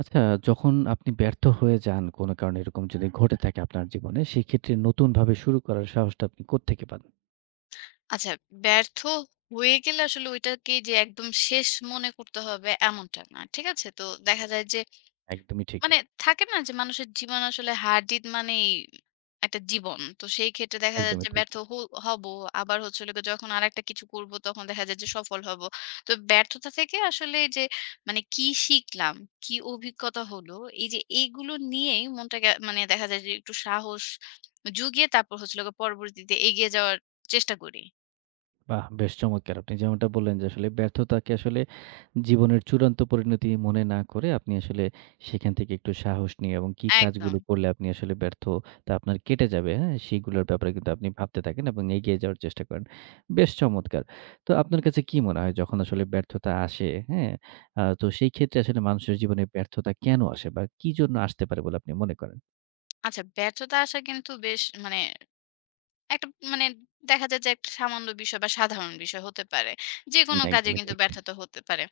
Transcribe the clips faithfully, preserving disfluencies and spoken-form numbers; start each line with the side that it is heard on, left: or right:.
right: আচ্ছা, যখন আপনি ব্যর্থ হয়ে যান কোনো কারণে এরকম যদি হুম। ঘটে থাকে আপনার জীবনে, সেক্ষেত্রে নতুনভাবে শুরু করার সাহসটা আপনি কোত্থেকে পান?
left: আচ্ছা, ব্যর্থ হয়ে গেলে আসলে ওইটাকে যে একদম শেষ মনে করতে হবে এমনটা না। ঠিক আছে? তো দেখা যায় যে
right: একদমই ঠিক,
left: মানে থাকে না যে মানুষের জীবন আসলে হার-জিত মানেই একটা জীবন। তো সেই ক্ষেত্রে দেখা যায়
right: একদমই
left: যে
right: ঠিক।
left: ব্যর্থ হ হব। আবার হচ্ছে হলো গিয়ে যখন আরেকটা কিছু করব তখন দেখা যায় যে সফল হব। তো ব্যর্থতা থেকে আসলে যে মানে কি শিখলাম, কি অভিজ্ঞতা হলো এই যে এইগুলো নিয়েই মনটাকে মানে দেখা যায় যে একটু সাহস জুগিয়ে তারপর হচ্ছে হলো গিয়ে পরবর্তীতে এগিয়ে যাওয়ার চেষ্টা করি।
right: বাহ! বেশ চমৎকার! আপনি যেমনটা বললেন যে আসলে ব্যর্থতাকে আসলে জীবনের চূড়ান্ত পরিণতি মনে না করে আপনি আসলে সেখান থেকে একটু সাহস নিয়ে এবং কি
left: একদম।
right: কাজগুলো করলে আপনি আসলে ব্যর্থতা আপনার কেটে যাবে, হ্যাঁ? সেগুলোর ব্যাপারে কিন্তু আপনি ভাবতে থাকেন এবং এগিয়ে যাওয়ার চেষ্টা করেন। বেশ চমৎকার! তো আপনার কাছে কি মনে হয় যখন আসলে ব্যর্থতা আসে, হ্যাঁ? আ তো সেই ক্ষেত্রে আসলে মানুষের জীবনে ব্যর্থতা কেন আসে বা কি জন্য আসতে পারে বলে আপনি মনে করেন?
left: আচ্ছা, ব্যর্থতা আসা কিন্তু বেশ মানে একটা মানে দেখা যায় যে একটা সামান্য বিষয় বা সাধারণ বিষয় হতে পারে।
right: হুম।
left: যেকোনো কাজে
right: একদমই
left: কিন্তু
right: ঠিক।
left: ব্যর্থতা হতে পারে।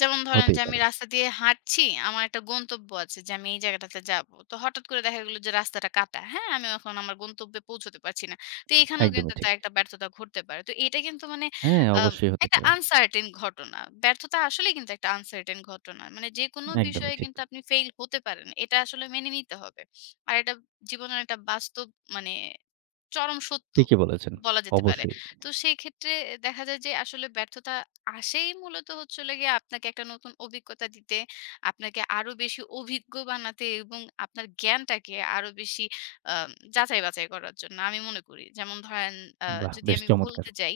left: যেমন ধরেন
right: হতেই
left: যে আমি
right: পারে।
left: রাস্তা দিয়ে হাঁটছি, আমার একটা গন্তব্য আছে যে আমি এই জায়গাটাতে যাবো। তো হঠাৎ করে দেখা গেল যে রাস্তাটা কাটা। হ্যাঁ? আমি এখন আমার গন্তব্যে পৌঁছতে পারছি না। তো এখানেও কিন্তু
right: একদমই ঠিক।
left: তার একটা ব্যর্থতা ঘটতে পারে। তো এটা কিন্তু মানে
right: হ্যাঁ,
left: আম
right: অবশ্যই হতে
left: একটা
right: পারে।
left: আনসার্টেইন ঘটনা। ব্যর্থতা আসলেই কিন্তু একটা আনসার্টেইন ঘটনা। মানে যেকোনো
right: একদমই
left: বিষয়ে
right: ঠিক।
left: কিন্তু আপনি ফেইল হতে পারেন। এটা আসলে মেনে নিতে হবে। আর এটা জীবনের একটা বাস্তব মানে চরম সত্য
right: ঠিকই বলেছেন।
left: বলা যেতে পারে।
right: অবশ্যই।
left: তো সেই ক্ষেত্রে দেখা যায় যে আসলে ব্যর্থতা আসেই মূলত হচ্ছে হলো গিয়ে আপনাকে একটা নতুন অভিজ্ঞতা দিতে, আপনাকে আরো বেশি অভিজ্ঞ বানাতে এবং আপনার জ্ঞানটাকে আরো বেশি আ যাচাই-বাছাই করার জন্য আমি মনে করি। যেমন ধরেন আ
right: বাহ!
left: যদি
right: বেশ
left: আমি
right: চমৎকার।
left: বলতে যাই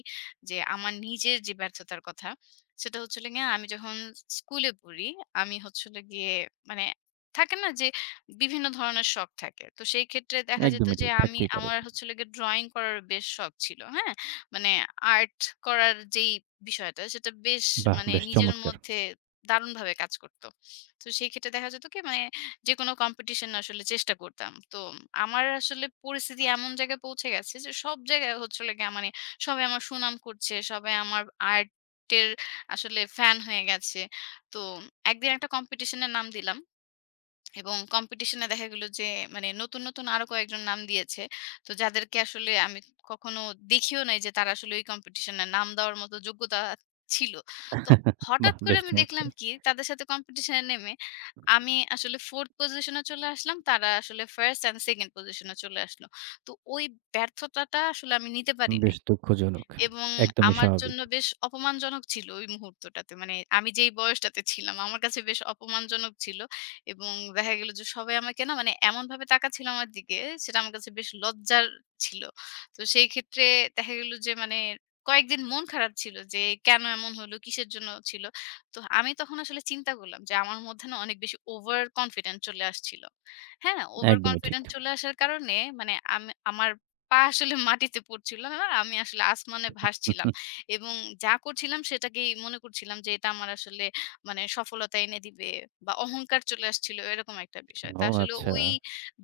left: যে আমার নিজের যে ব্যর্থতার কথা, সেটা হচ্ছে হলো গিয়ে আমি যখন স্কুলে পড়ি, আমি হচ্ছে হলো গিয়ে মানে থাকে না যে বিভিন্ন ধরনের শখ থাকে। তো সেই ক্ষেত্রে দেখা যেত
right: একদমই
left: যে
right: ঠিক।
left: আমি
right: থাকতেই পারে।
left: আমার হচ্ছে হলো গিয়ে ড্রইং করার বেশ শখ ছিল। হ্যাঁ? মানে আর্ট করার যেই বিষয়টা সেটা বেশ
right: বাহ!
left: মানে
right: বেশ
left: নিজের
right: চমৎকার।
left: মধ্যে দারুণভাবে কাজ করত। তো সেই ক্ষেত্রে দেখা যেত কি মানে যেকোনো কম্পিটিশন আসলে চেষ্টা করতাম। তো আমার আসলে পরিস্থিতি এমন জায়গায় পৌঁছে গেছে যে সব জায়গায় হচ্ছে হলো গিয়ে মানে সবাই আমার সুনাম করছে, সবাই আমার আর্টের আসলে ফ্যান হয়ে গেছে। তো একদিন একটা কম্পিটিশন এর নাম দিলাম। এবং কম্পিটিশনে দেখা গেল যে মানে নতুন, নতুন আরো কয়েকজন নাম দিয়েছে। তো যাদেরকে আসলে আমি কখনো দেখিও নাই যে তারা আসলে ওই কম্পিটিশন এ নাম দেওয়ার মতো যোগ্যতা ছিল। তো
right: বাহ!
left: হঠাৎ করে
right: বেশ
left: আমি দেখলাম
right: চমৎকার।
left: কি তাদের সাথে কম্পিটিশন এ নেমে আমি আসলে ফোর্থ পজিশন এ চলে আসলাম। তারা আসলে ফার্স্ট এন্ড সেকেন্ড পজিশন এ চলে আসলো। তো ওই ব্যর্থতাটা আসলে আমি নিতে পারি নাই।
right: বেশ দুঃখজনক।
left: এবং
right: একদমই
left: আমার
right: স্বাভাবিক।
left: জন্য বেশ অপমানজনক ছিল ওই মুহূর্তটাতে। মানে আমি যেই বয়সটাতে ছিলাম, আমার কাছে বেশ অপমানজনক ছিল। এবং দেখা গেল যে সবাই আমাকে না মানে এমনভাবে তাকাচ্ছিল আমার দিকে, সেটা আমার কাছে বেশ লজ্জার ছিল। তো সেই ক্ষেত্রে দেখা গেল যে মানে কয়েকদিন মন খারাপ ছিল যে কেন এমন হলো? কিসের জন্য ছিল? তো আমি তখন আসলে চিন্তা করলাম যে আমার মধ্যে না অনেক বেশি ওভার কনফিডেন্ট চলে আসছিল। হ্যাঁ? ওভার
right: একদমই ঠিক।
left: কনফিডেন্ট চলে আসার কারণে মানে আমি আমার পা আসলে মাটিতে পড়ছিল না। আমি আসলে আসমানে ভাসছিলাম। এবং যা করছিলাম সেটাকেই মনে করছিলাম যে এটা আমার আসলে মানে সফলতা এনে দিবে বা অহংকার চলে আসছিল এরকম একটা বিষয়। তা
right: ও
left: আসলে
right: আচ্ছা।
left: ওই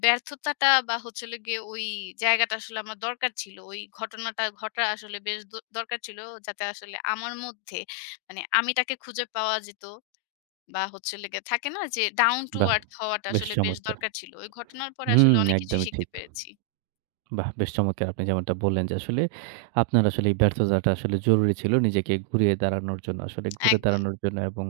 left: ব্যর্থতাটা বা হচ্ছে হলো গিয়ে ওই জায়গাটা আসলে আমার দরকার ছিল। ওই ঘটনাটা ঘটা আসলে বেশ দ দরকার ছিল যাতে আসলে আমার মধ্যে মানে আমিটাকে খুঁজে পাওয়া যেত বা হচ্ছে হলো গিয়ে থাকে না যে ডাউন টু
right: বাহ!
left: আর্থ হওয়াটা
right: বেশ
left: আসলে বেশ
right: চমৎকার।
left: দরকার ছিল। ওই ঘটনার পরে
right: হুম,
left: আসলে অনেক কিছুই
right: একদমই
left: শিখতে
right: ঠিক।
left: পেরেছি।
right: বাহ! বেশ চমৎকার! আপনি যেমনটা বললেন যে আসলে আপনার আসলে এই ব্যর্থতাটা আসলে জরুরি ছিল নিজেকে ঘুরিয়ে দাঁড়ানোর জন্য। আসলে ঘুরে
left: একদম।
right: দাঁড়ানোর জন্য এবং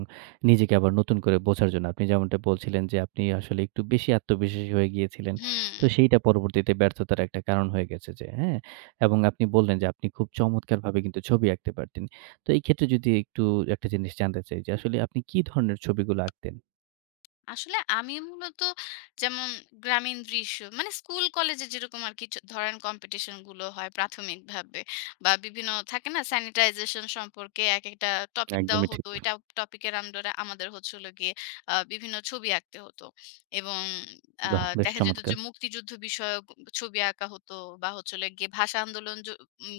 right: নিজেকে আবার নতুন করে বোঝার জন্য। আপনি যেমনটা বলছিলেন যে আপনি আসলে একটু বেশি আত্মবিশ্বাসী হয়ে গিয়েছিলেন।
left: হুম।
right: তো সেইটা পরবর্তীতে ব্যর্থতার একটা কারণ হয়ে গেছে যে, হ্যাঁ? এবং আপনি বললেন যে আপনি খুব চমৎকারভাবে কিন্তু ছবি আঁকতে পারতেন। তো এই ক্ষেত্রে যদি একটু একটা জিনিস জানতে চাই যে আসলে আপনি কি ধরনের ছবিগুলো আঁকতেন?
left: আসলে আমি মূলত যেমন গ্রামীণ দৃশ্য মানে স্কুল কলেজে যেরকম আর কি চ- ধরেন কম্পিটিশন গুলো হয় প্রাথমিকভাবে, বা বিভিন্ন থাকে না স্যানিটাইজেশন সম্পর্কে এক একটা টপিক দেওয়া
right: একদমই ঠিক।
left: হতো, এটা টপিকের আন্ডারে আমাদের হচ্ছিল গিয়ে আহ, বিভিন্ন ছবি আঁকতে হতো এবং
right: বাহ!
left: আহ,
right: বেশ
left: দেখা যেত যে
right: চমৎকার!
left: মুক্তিযুদ্ধ বিষয়ক ছবি আঁকা হতো বা হচ্ছিল গিয়ে ভাষা আন্দোলন জ- উম,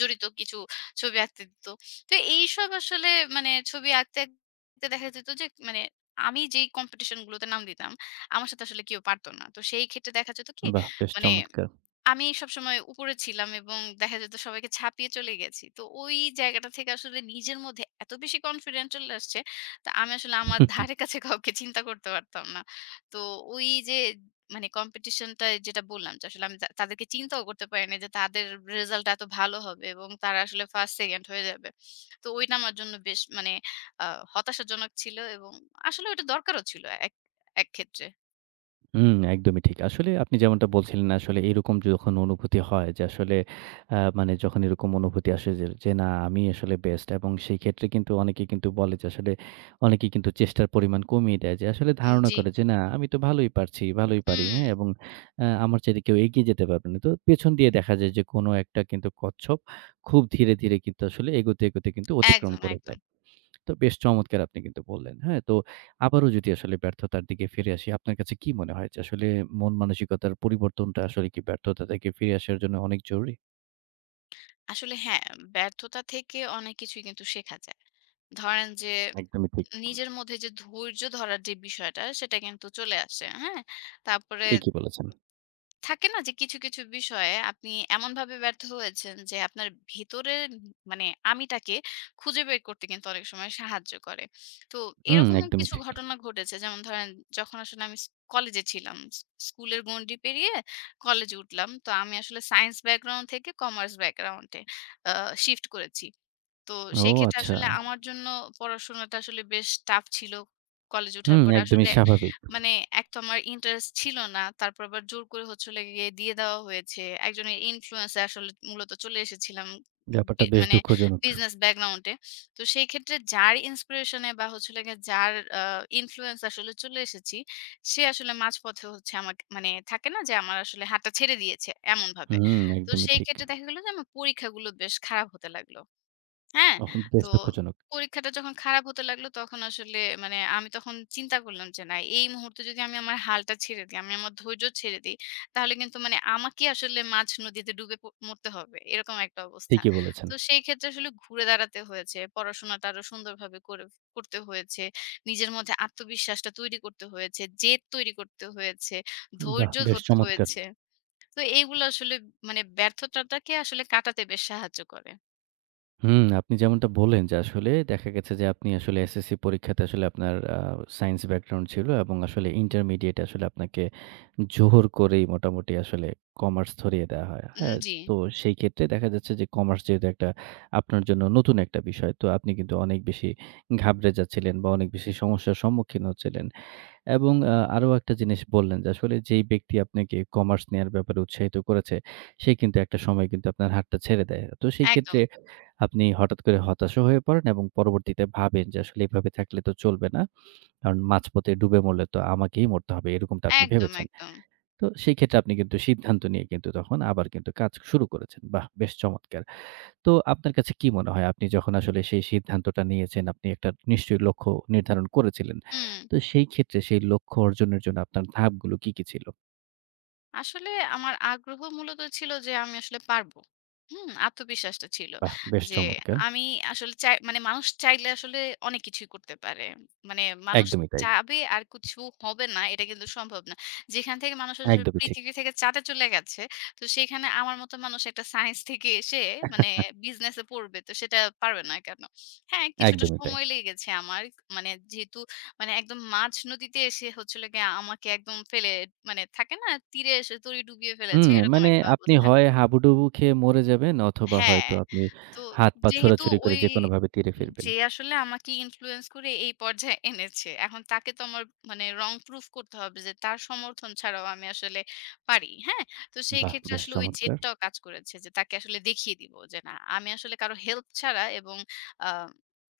left: জড়িত কিছু ছবি আঁকতে দিত। তো এইসব আসলে মানে ছবি আঁকতে আঁকতে দেখা যেত যে মানে আমি যেই কম্পিটিশন গুলোতে নাম দিতাম, আমার সাথে আসলে কেউ পারত না। তো সেই ক্ষেত্রে দেখা যেত কি?
right: বাহ! বেশ
left: মানে
right: চমৎকার!
left: আমি সবসময় উপরে ছিলাম এবং দেখা যেত সবাইকে ছাপিয়ে চলে গেছি। তো ওই জায়গাটা থেকে আসলে নিজের মধ্যে এত বেশি কনফিডেন্ট চলে আসছে, তা আমি আসলে আমার ধারে কাছে কাউকে চিন্তা করতে পারতাম না। তো ওই যে মানে কম্পিটিশনটায় যেটা বললাম যে আসলে আমি তা তাদেরকে চিন্তাও করতে পারি নাই যে তাদের রেজাল্ট এত ভালো হবে এবং তারা আসলে ফার্স্ট, সেকেন্ড হয়ে যাবে। তো ওইটা আমার জন্য বেশ মানে আ হতাশাজনক ছিল এবং আসলে ওটা দরকারও ছিল এক এক ক্ষেত্রে।
right: হুম, একদমই ঠিক। আসলে আপনি যেমনটা বলছিলেন আসলে এরকম যখন অনুভূতি হয় যে আসলে আ মানে যখন এরকম অনুভূতি আসে যে, যে না আমি আসলে বেস্ট এবং সেই ক্ষেত্রে কিন্তু অনেকে কিন্তু বলে যে আসলে অনেকেই কিন্তু চেষ্টার পরিমাণ কমিয়ে দেয়। যে আসলে ধারণা
left: জি।
right: করে যে না আমি তো ভালোই পারছি, ভালোই পারি,
left: হুম,
right: হ্যাঁ? এবং আ আমার চাইতে কেউ এগিয়ে যেতে পারবে না। তো পেছন দিয়ে দেখা যায় যে কোনো একটা কিন্তু কচ্ছপ খুব ধীরে, ধীরে কিন্তু আসলে এগোতে, এগোতে কিন্তু অতিক্রম
left: একদম,
right: করে
left: একদম।
right: দেয়। তো বেশ চমৎকার আপনি কিন্তু বললেন। হ্যাঁ? তো আবারও যদি আসলে ব্যর্থতার দিকে ফিরে আসি, আপনার কাছে কি মনে হয় যে আসলে মন মানসিকতার পরিবর্তনটা আসলে কি ব্যর্থতা থেকে ফিরে আসার জন্য অনেক জরুরি?
left: আসলে হ্যাঁ, ব্যর্থতা থেকে অনেক কিছুই কিন্তু শেখা যায়। ধরেন যে
right: একদমই ঠিক।
left: নিজের মধ্যে যে ধৈর্য ধরার যে বিষয়টা সেটা কিন্তু চলে আসে। হ্যাঁ? তারপরে
right: ঠিকই বলেছেন।
left: থাকে না যে কিছু, কিছু বিষয়ে আপনি এমনভাবে ব্যর্থ হয়েছেন যে আপনার ভেতরের মানে আমিটাকে খুঁজে বের করতে কিন্তু অনেক সময় সাহায্য করে। তো
right: হুম,
left: এরকমও
right: একদমই
left: কিছু
right: ঠিক।
left: ঘটনা ঘটেছে, যেমন ধরেন যখন আসলে আমি স কলেজে ছিলাম। স স্কুলের গণ্ডি পেরিয়ে কলেজে উঠলাম। তো আমি আসলে সায়েন্স ব্যাকগ্রাউন্ড থেকে কমার্স ব্যাকগ্রাউন্ড এ আ শিফট করেছি। তো
right: ও
left: সেই ক্ষেত্রে
right: আচ্ছা।
left: আসলে আমার জন্য পড়াশোনাটা আসলে বেশ টাফ ছিল কলেজে ওঠার
right: হুম,
left: পরে।
right: একদমই
left: আসলে
right: স্বাভাবিক।
left: মানে এক তো আমার ইন্টারেস্ট ছিল না। তারপর আবার জোর করে হচ্ছে হলো গিয়ে দিয়ে দেওয়া হয়েছে। একজনের ইনফ্লুয়েন্স এ আসলে মূলত চলে এসেছিলাম বি
right: ব্যাপারটা বেশ
left: মানে
right: দুঃখজনক।
left: বিজনেস ব্যাকগ্রাউন্ড এ। তো সেই ক্ষেত্রে যার ইন্সপিরেশন এ বা হচ্ছে হলো গিয়ে যার আ ইনফ্লুয়েন্স আসলে চলে এসেছি, সে আসলে মাঝপথে হচ্ছে আমাকে মানে থাকে না যে আমার আসলে হাতটা ছেড়ে দিয়েছে এমনভাবে।
right: হুম,
left: তো
right: একদমই
left: সেই
right: ঠিক।
left: ক্ষেত্রে দেখা গেল যে আমার পরীক্ষাগুলো বেশ খারাপ হতে লাগলো। হ্যাঁ?
right: তখন
left: তো
right: বেশ দুঃখজনক।
left: পরীক্ষাটা যখন খারাপ হতে লাগলো তখন আসলে মানে আমি তখন চিন্তা করলাম যে না এই মুহূর্তে যদি আমি আমার হালটা ছেড়ে দিই, আমি আমার ধৈর্য ছেড়ে দিই, তাহলে কিন্তু মানে আমাকেই আসলে মাঝ নদীতে ডুবে প মরতে হবে। এরকম একটা অবস্থা।
right: ঠিকই বলেছেন।
left: তো সেই ক্ষেত্রে আসলে ঘুরে দাঁড়াতে হয়েছে। পড়াশোনাটা আরো সুন্দরভাবে করে করতে হয়েছে। নিজের মধ্যে আত্মবিশ্বাসটা তৈরি করতে হয়েছে, জেদ তৈরি করতে হয়েছে,
right: বাহ!
left: ধৈর্য
right: বেশ
left: ধরতে
right: চমৎকার।
left: হয়েছে। তো এইগুলো আসলে মানে ব্যর্থতাটাকে আসলে কাটাতে বেশ সাহায্য করে।
right: হুম, আপনি যেমনটা বললেন যে আসলে দেখা গেছে যে আপনি আসলে এস এস সি পরীক্ষাতে আসলে আপনার আ সায়েন্স ব্যাকগ্রাউন্ড ছিল এবং আসলে ইন্টারমিডিয়েট আসলে আপনাকে জোর করেই মোটামুটি আসলে কমার্স ধরিয়ে দেয়া হয়।
left: উম
right: হ্যাঁ?
left: জি,
right: তো সেই ক্ষেত্রে দেখা যাচ্ছে যে কমার্স যেহেতু একটা আপনার জন্য নতুন একটা বিষয়। তো আপনি কিন্তু অনেক বেশি ঘাবড়ে যাচ্ছিলেন বা অনেক বেশি সমস্যার সম্মুখীন হচ্ছিলেন। এবং আ আরো একটা জিনিস বললেন যে আসলে যেই ব্যক্তি আপনাকে কমার্স নেয়ার ব্যাপারে উৎসাহিত করেছে, সে কিন্তু একটা সময় কিন্তু আপনার হাতটা ছেড়ে দেয়। তো সেই
left: একদম।
right: ক্ষেত্রে আপনি হঠাৎ করে হতাশও হয়ে পড়েন এবং পরবর্তীতে ভাবেন যে আসলে এভাবে থাকলে তো চলবে না। কারণ মাঝপথে ডুবে মরলে তো আমাকেই মরতে হবে এরকমটা আপনি
left: একদম,
right: ভেবেছেন।
left: একদম।
right: তো সেই ক্ষেত্রে আপনি কিন্তু সিদ্ধান্ত নিয়ে কিন্তু তখন আবার কিন্তু কাজ শুরু করেছেন। বাহ! বেশ চমৎকার। তো আপনার কাছে কি মনে হয় আপনি যখন আসলে সেই সিদ্ধান্তটা নিয়েছেন আপনি একটা নিশ্চয়ই লক্ষ্য নির্ধারণ করেছিলেন।
left: হুম,
right: তো সেই ক্ষেত্রে সেই লক্ষ্য অর্জনের জন্য আপনার ধাপগুলো কি, কি ছিল?
left: আসলে আমার আগ্রহ মূলত ছিল যে আমি আসলে পারবো। হুম, আত্মবিশ্বাসটা ছিল।
right: বাহ! বেশ
left: যে
right: চমৎকার।
left: আমি আসলে চাই মানে মানুষ চাইলে আসলে অনেক কিছুই করতে পারে। মানে মানুষ
right: একদমই তাই।
left: চাবে আর কিছু হবে না, এটা কিন্তু সম্ভব না। যেখান থেকে মানুষ আসলে
right: একদমই ঠিক।
left: পৃথিবী থেকে চাঁদে চলে গেছে, তো সেখানে আমার মতো মানুষ একটা সায়েন্স থেকে এসে মানে বিজনেসে পড়বে। তো সেটা পারবে না কেন? হ্যাঁ, কিছুটা
right: একদমই তাই।
left: সময় লেগেছে আমার। মানে যেহেতু মানে একদম মাঝ নদীতে এসে হচ্ছিল গিয়ে আমাকে একদম ফেলে মানে থাকে না তীরে এসে তরি ডুবিয়ে ফেলেছে
right: হুম,
left: এরকম
right: মানে
left: একটা
right: আপনি
left: অবস্থান।
right: হয় হাবুডুবু খেয়ে মরে যাবেন অথবা
left: হ্যাঁ,
right: হয়তো আপনি
left: তো
right: হাত-পা
left: যেহেতু
right: ছোড়াছুড়ি করে
left: ওই
right: যেকোনোভাবে তীরে ফিরবেন।
left: যে আসলে আমাকে ইনফ্লুয়েন্স করে এই পর্যায়ে এনেছে। এখন তাকে তো আমার মানে wrong proof করতে হবে যে তার সমর্থন ছাড়াও আমি আসলে পারি। হ্যাঁ? তো সেই
right: বাহ!
left: ক্ষেত্রে
right: বেশ
left: আসলে ওই
right: চমৎকার,
left: জেদটাও কাজ করেছে যে তাকে আসলে দেখিয়ে দিব যে না আমি আসলে কারো হেল্প ছাড়া এবং আ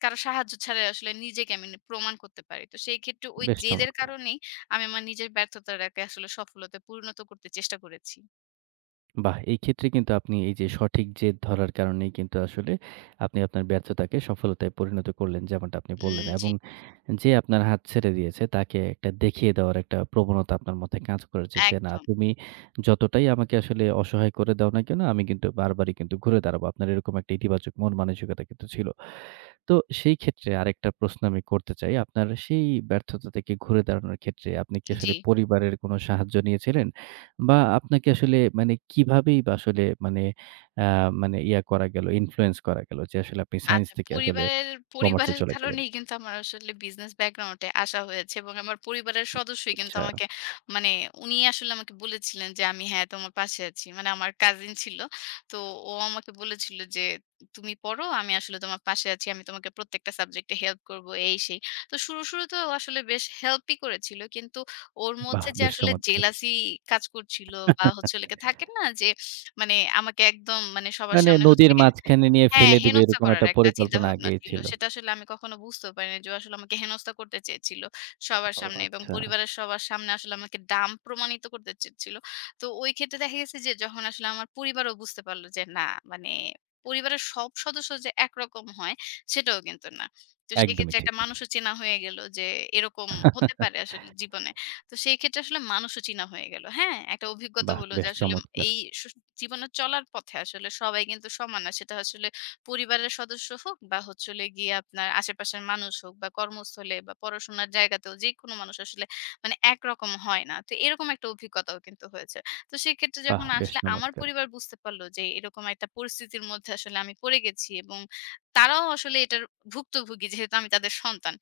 left: কারো সাহায্য ছাড়াই আসলে নিজেকে আমি নি প্রমাণ করতে পারি। তো সেই ক্ষেত্রে ওই
right: বেশ
left: জেদের
right: চমৎকার।
left: কারণেই আমি আমার নিজের ব্যর্থতাটাকে আসলে সফলতায় পরিণত করতে চেষ্টা করেছি।
right: বাহ! এই ক্ষেত্রে কিন্তু আপনি এই যে সঠিক জেদ ধরার কারণেই কিন্তু আসলে আপনি আপনার ব্যর্থতাকে সফলতায় পরিণত করলেন যেমনটা আপনি
left: উম
right: বললেন
left: জি,
right: এবং যে আপনার হাত ছেড়ে দিয়েছে তাকে একটা দেখিয়ে দেওয়ার একটা প্রবণতা আপনার মধ্যে কাজ করেছে যে, "না
left: একদম।
right: তুমি যতটাই আমাকে আসলে অসহায় করে দাও না কেন আমি কিন্তু বারবারই কিন্তু ঘুরে দাঁড়াবো।" আপনার এরকম একটা ইতিবাচক মন মানসিকতা কিন্তু ছিল। তো সেই ক্ষেত্রে আরেকটা প্রশ্ন আমি করতে চাই। আপনার সেই ব্যর্থতা থেকে ঘুরে দাঁড়ানোর ক্ষেত্রে আপনি কি
left: জি।
right: আসলে পরিবারের কোনো সাহায্য নিয়েছিলেন? বা আপনাকে আসলে মানে কিভাবেই বা আসলে মানে আ মানে ইয়া করা গেল, ইনফ্লুয়েন্স করা গেল যে আসলে আপনি সায়েন্স
left: আচ্ছা,
right: থেকে আসলে
left: পরিবারের
right: কমার্স এ
left: পরিবারের
right: চলে গেলেন।
left: কারণেই কিন্তু আমার আসলে বিজনেস ব্যাকগ্রাউন্ড এ আসা হয়েছে এবং আমার পরিবারের সদস্যই কিন্তু
right: আচ্ছা,
left: আমাকে মানে উনি আসলে আমাকে বলেছিলেন যে আমি হ্যাঁ তোমার পাশে আছি। মানে আমার কাজিন ছিল। তো ও আমাকে বলেছিল যে তুমি পড়ো, আমি আসলে তোমার পাশে আছি। আমি তোমাকে প্রত্যেকটা সাবজেক্টে হেল্প করব এই সেই। তো শুরু, শুরুতে ও আসলে বেশ হেল্পই করেছিল। কিন্তু ওর
right: বাহ!
left: মধ্যে যে
right: বেশ
left: আসলে
right: চমৎকার।
left: জেলাসি কাজ করছিল বা হচ্ছে হলো গিয়ে থাকে না যে মানে আমাকে একদম মানে সবার
right: মানে
left: সামনে হচ্ছে,
right: নদীর মাঝখানে নিয়ে
left: হ্যাঁ,
right: ফেলে দিবে
left: হেনস্থা
right: এরকম
left: করার
right: একটা
left: একটা
right: পরিকল্পনা
left: চিন্তাভাবনা
right: আগেই
left: ছিল।
right: ছিল।
left: সেটা আসলে আমি কখনো বুঝতেও পারিনি যে ও আসলে আমাকে হেনস্থা করতে চেয়েছিল সবার
right: ও
left: সামনে এবং
right: আচ্ছা,
left: পরিবারের সবার সামনে আসলে আমাকে ডাম্ব প্রমাণিত করতে চেয়েছিল। তো ওই ক্ষেত্রে দেখা গেছে যে যখন আসলে আমার পরিবারও বুঝতে পারল যে না মানে পরিবারের সব সদস্য যে একরকম হয় সেটাও কিন্তু না। তো
right: একদমই
left: সেক্ষেত্রে একটা
right: ঠিক।
left: মানুষও চেনা হয়ে গেল যে এরকম হতে পারে আসলে জীবনে। তো সেই ক্ষেত্রে আসলে মানুষও চেনা হয়ে গেল। হ্যাঁ? একটা অভিজ্ঞতা
right: বাহ!
left: হলো যে
right: বেশ
left: আসলে
right: চমৎকার!
left: এই স জীবনে চলার পথে আসলে সবাই কিন্তু সমান না। সেটা আসলে পরিবারের সদস্য হোক বা হচ্ছে হলো গিয়ে আপনার আশেপাশের মানুষ হোক বা কর্মস্থলে বা পড়াশোনার জায়গাতেও যেকোনো মানুষ আসলে মানে একরকম হয় না। তো এরকম একটা অভিজ্ঞতাও কিন্তু হয়েছে। তো সেক্ষেত্রে
right: বাহ!
left: যখন
right: বেশ
left: আসলে আমার
right: চমৎকার!
left: পরিবার বুঝতে পারলো যে এরকম একটা পরিস্থিতির মধ্যে আসলে আমি পড়ে গেছি এবং তারাও আসলে এটার ভুক্তভোগী যেহেতু আমি তাদের সন্তান।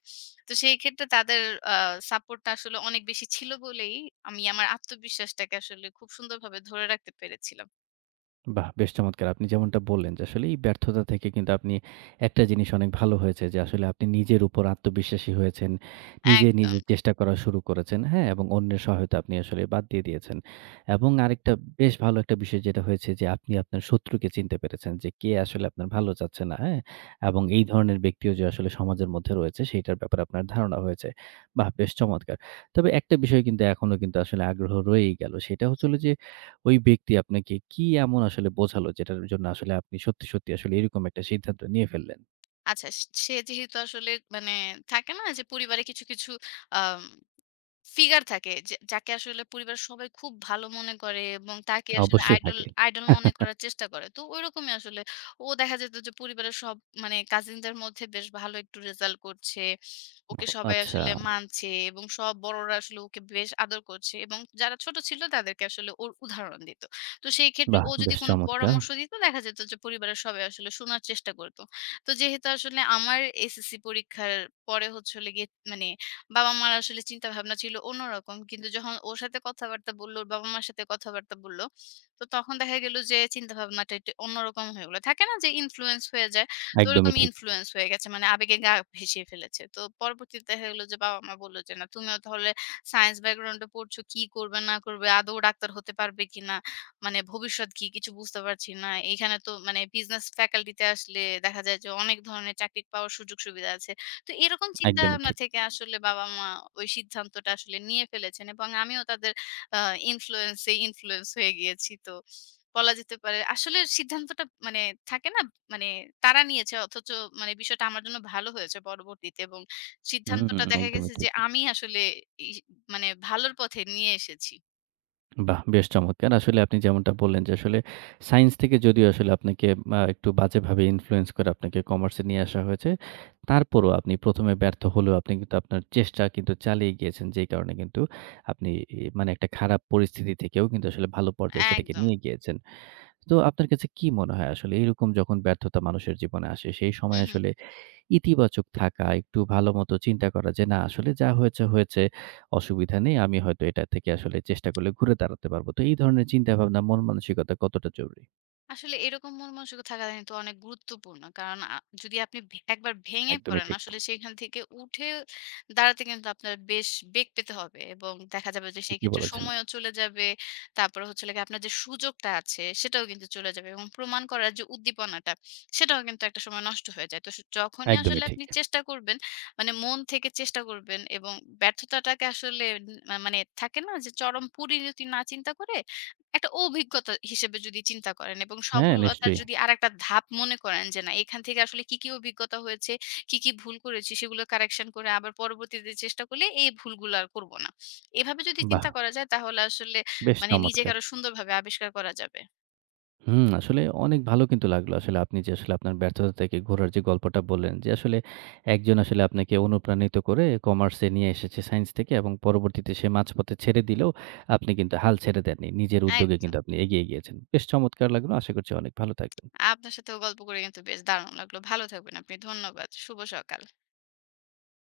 left: তো সেই ক্ষেত্রে তাদের আ সাপোর্টটা আসলে অনেক বেশি ছিল বলেই আমি আমার আত্মবিশ্বাসটাকে আসলে খুব সুন্দরভাবে ধরে রাখতে পেরেছিলাম।
right: বাহ! বেশ চমৎকার! আপনি যেমনটা বললেন যে আসলে এই ব্যর্থতা থেকে কিন্তু আপনি একটা জিনিস অনেক ভালো হয়েছে যে আসলে আপনি নিজের উপর আত্মবিশ্বাসী হয়েছেন। নিজে,
left: একদম।
right: নিজে চেষ্টা করা শুরু করেছেন, হ্যাঁ? এবং অন্যের সহায়তা আপনি আসলে বাদ দিয়ে দিয়েছেন। এবং আরেকটা বেশ ভালো একটা বিষয় যেটা হয়েছে যে আপনি আপনার শত্রুকে চিনতে পেরেছেন যে কে আসলে আপনার ভালো চাচ্ছে না, হ্যাঁ? এবং এই ধরনের ব্যক্তিও যে আসলে সমাজের মধ্যে রয়েছে সেইটার ব্যাপারে আপনার ধারণা হয়েছে। বাহ! বেশ চমৎকার! তবে একটা বিষয় কিন্তু এখনো কিন্তু আসলে আগ্রহ রয়েই গেল। সেটা হচ্ছে হলো যে ওই ব্যক্তি আপনাকে কি এমন আসলে বোঝালো যেটার জন্য আসলে আপনি সত্যি, সত্যি আসলে এরকম একটা সিদ্ধান্ত নিয়ে ফেললেন?
left: আচ্ছা, সে যেহেতু আসলে মানে থাকে না যে পরিবারে কিছু, কিছু আম ফিগার থাকে যে যাকে আসলে পরিবারের সবাই খুব ভালো মনে করে এবং তাকে আসলে
right: অবশ্যই
left: আইডল
right: থাকে।
left: আইডল মনে করার চেষ্টা করে। তো ঐরকমই আসলে ও দেখা যেত যে পরিবারের সব মানে কাজিনদের মধ্যে বেশ ভালো একটু রেজাল্ট করছে।
right: ও,
left: ওকে সবাই
right: আচ্ছা,
left: আসলে মানছে এবং সব বড়রা আসলে ওকে বেশ আদর করছে এবং যারা ছোট ছিল তাদেরকে আসলে ওর উদাহরণ দিত। তো সেই ক্ষেত্রে
right: বাহ!
left: ও যদি
right: বেশ
left: কোনো
right: চমৎকার।
left: পরামর্শ দিত দেখা যেত যে পরিবারের সবাই আসলে শোনার চেষ্টা করত। তো যেহেতু আসলে আমার এস এস সি পরীক্ষার পরে হচ্ছে হলো গিয়ে মানে বাবা-মার আসলে চিন্তাভাবনা ছিল অন্যরকম। কিন্তু যখন ওর সাথে কথাবার্তা বলল, ওর বাবা-মার সাথে কথাবার্তা বলল, তো তখন দেখা গেল যে চিন্তাভাবনাটা একটু অন্যরকম হয়ে গেল। থাকে না যে ইনফ্লুয়েন্স হয়ে যায়? তো ওরকম
right: একদমই ঠিক,
left: ইনফ্লুয়েন্স হয়ে গেছে। মানে আবেগে গা ভেসিয়ে ফেলেছে। তো পরবর্তীতে দেখা গেল যে বাবা-মা বলল যে, "না, তুমিও তাহলে সায়েন্স ব্যাকগ্রাউন্ডে পড়ছো, কি করবে না করবে? আদৌ ডাক্তার হতে পারবে কিনা? মানে ভবিষ্যৎ কি? কিছু বুঝতে পারছি না। এখানে তো মানে বিজনেস ফ্যাকাল্টিতে আসলে দেখা যায় যে অনেক ধরনের চাকরি পাওয়ার সুযোগ-সুবিধা আছে।" তো এরকম
right: একদমই
left: চিন্তাভাবনা
right: ঠিক।
left: থেকে আসলে বাবা-মা ওই সিদ্ধান্তটা আসলে নিয়ে ফেলেছেন এবং আমিও তাদের আ ইনফ্লুয়েন্স এ ইনফ্লুয়েন্স হয়ে গিয়েছি। তো বলা যেতে পারে আসলে সিদ্ধান্তটা মানে থাকে না? মানে তারা নিয়েছে অথচ মানে বিষয়টা আমার জন্য ভালো হয়েছে পরবর্তীতে এবং
right: হুম,
left: সিদ্ধান্তটা দেখা
right: একদমই
left: গেছে যে
right: ঠিক।
left: আমি আসলে ই মানে ভালোর পথে নিয়ে এসেছি।
right: বাহ! বেশ চমৎকার। আসলে আপনি যেমনটা বললেন যে আসলে সায়েন্স থেকে যদিও আসলে আপনাকে আ একটু বাজেভাবে ইনফ্লুয়েন্স করে আপনাকে কমার্সে নিয়ে আসা হয়েছে। তারপরও আপনি প্রথম এ ব্যর্থ হলেও আপনি কিন্তু আপনার চেষ্টা কিন্তু চালিয়ে গিয়েছেন। যেই কারণে কিন্তু আপনি ই মানে একটা খারাপ পরিস্থিতি থেকেও কিন্তু আসলে ভালো পর্যায়ে সেটাকে
left: একদম।
right: নিয়ে গিয়েছেন। তো আপনার কাছে কি মনে হয় আসলে এরকম যখন ব্যর্থতা মানুষের জীবনে আসে সেই
left: হু,
right: সময়
left: হু।
right: আসলে ইতিবাচক থাকা, একটু ভালোমতো চিন্তা করা যে, "না, আসলে যা হয়েছে, হয়েছে। অসুবিধা নেই। আমি হয়তো এটা থেকে আসলে চেষ্টা করলে ঘুরে দাঁড়াতে পারব।" তো এই ধরনের চিন্তাভাবনা, মন মানসিকতা কতটা জরুরি?
left: আসলে এরকম মন মানসিক থাকা কিন্তু অনেক গুরুত্বপূর্ণ। কারণ আ যদি আপনি ভে একবার ভেঙে
right: একদমই
left: পড়েন
right: ঠিক।
left: আসলে সেখান থেকে উঠে দাঁড়াতে কিন্তু আপনার বেশ বেগ পেতে হবে এবং দেখা যাবে যে
right: ঠিকই
left: সেক্ষেত্রে
right: বলেছেন।
left: সময়ও চলে যাবে। তারপরে হচ্ছে হলো গিয়ে আপনার যে সুযোগটা আছে সেটাও কিন্তু চলে যাবে এবং প্রমাণ করার যে উদ্দীপনাটা সেটাও কিন্তু একটা সময় নষ্ট হয়ে যায়। তো স যখনই আসলে
right: একদমই ঠিক।
left: আপনি চেষ্টা করবেন মানে মন থেকে চেষ্টা করবেন এবং ব্যর্থতাটাকে আসলে ন মানে থাকে না যে চরম পরিণতি না চিন্তা করে একটা অভিজ্ঞতা হিসেবে যদি চিন্তা করেন এবং
right: হ্যাঁ,
left: সফলতার
right: নিশ্চয়ই।
left: যদি আরেকটা ধাপ মনে করেন যে না এখান থেকে আসলে কি, কি অভিজ্ঞতা হয়েছে, কি, কি ভুল করেছি সেগুলো কারেকশন করে আবার পরবর্তীতে চেষ্টা করলে এই ভুলগুলো আর করব না। এভাবে যদি
right: বাহ!
left: চিন্তা করা যায় তাহলে আসলে
right: বেশ
left: মানে নিজেকে
right: চমৎকার!
left: আরো সুন্দরভাবে আবিষ্কার করা যাবে।
right: হুম, আসলে অনেক ভালো কিন্তু লাগলো আসলে আপনি যে আসলে আপনার ব্যর্থতা থেকে ঘোরার যে গল্পটা বললেন যে আসলে একজন আসলে আপনাকে অনুপ্রাণিত করে কমার্সে নিয়ে এসেছে সায়েন্স থেকে এবং পরবর্তীতে সে মাঝপথে ছেড়ে দিলেও আপনি কিন্তু হাল ছেড়ে দেননি। নিজের উদ্যোগে
left: একদম।
right: কিন্তু আপনি এগিয়ে গিয়েছেন। বেশ চমৎকার লাগলো। আশা করছি অনেক ভালো থাকবেন।
left: আপনার সাথেও গল্প করে কিন্তু বেশ দারুণ লাগলো। ভালো থাকবেন আপনি। ধন্যবাদ। শুভ সকাল।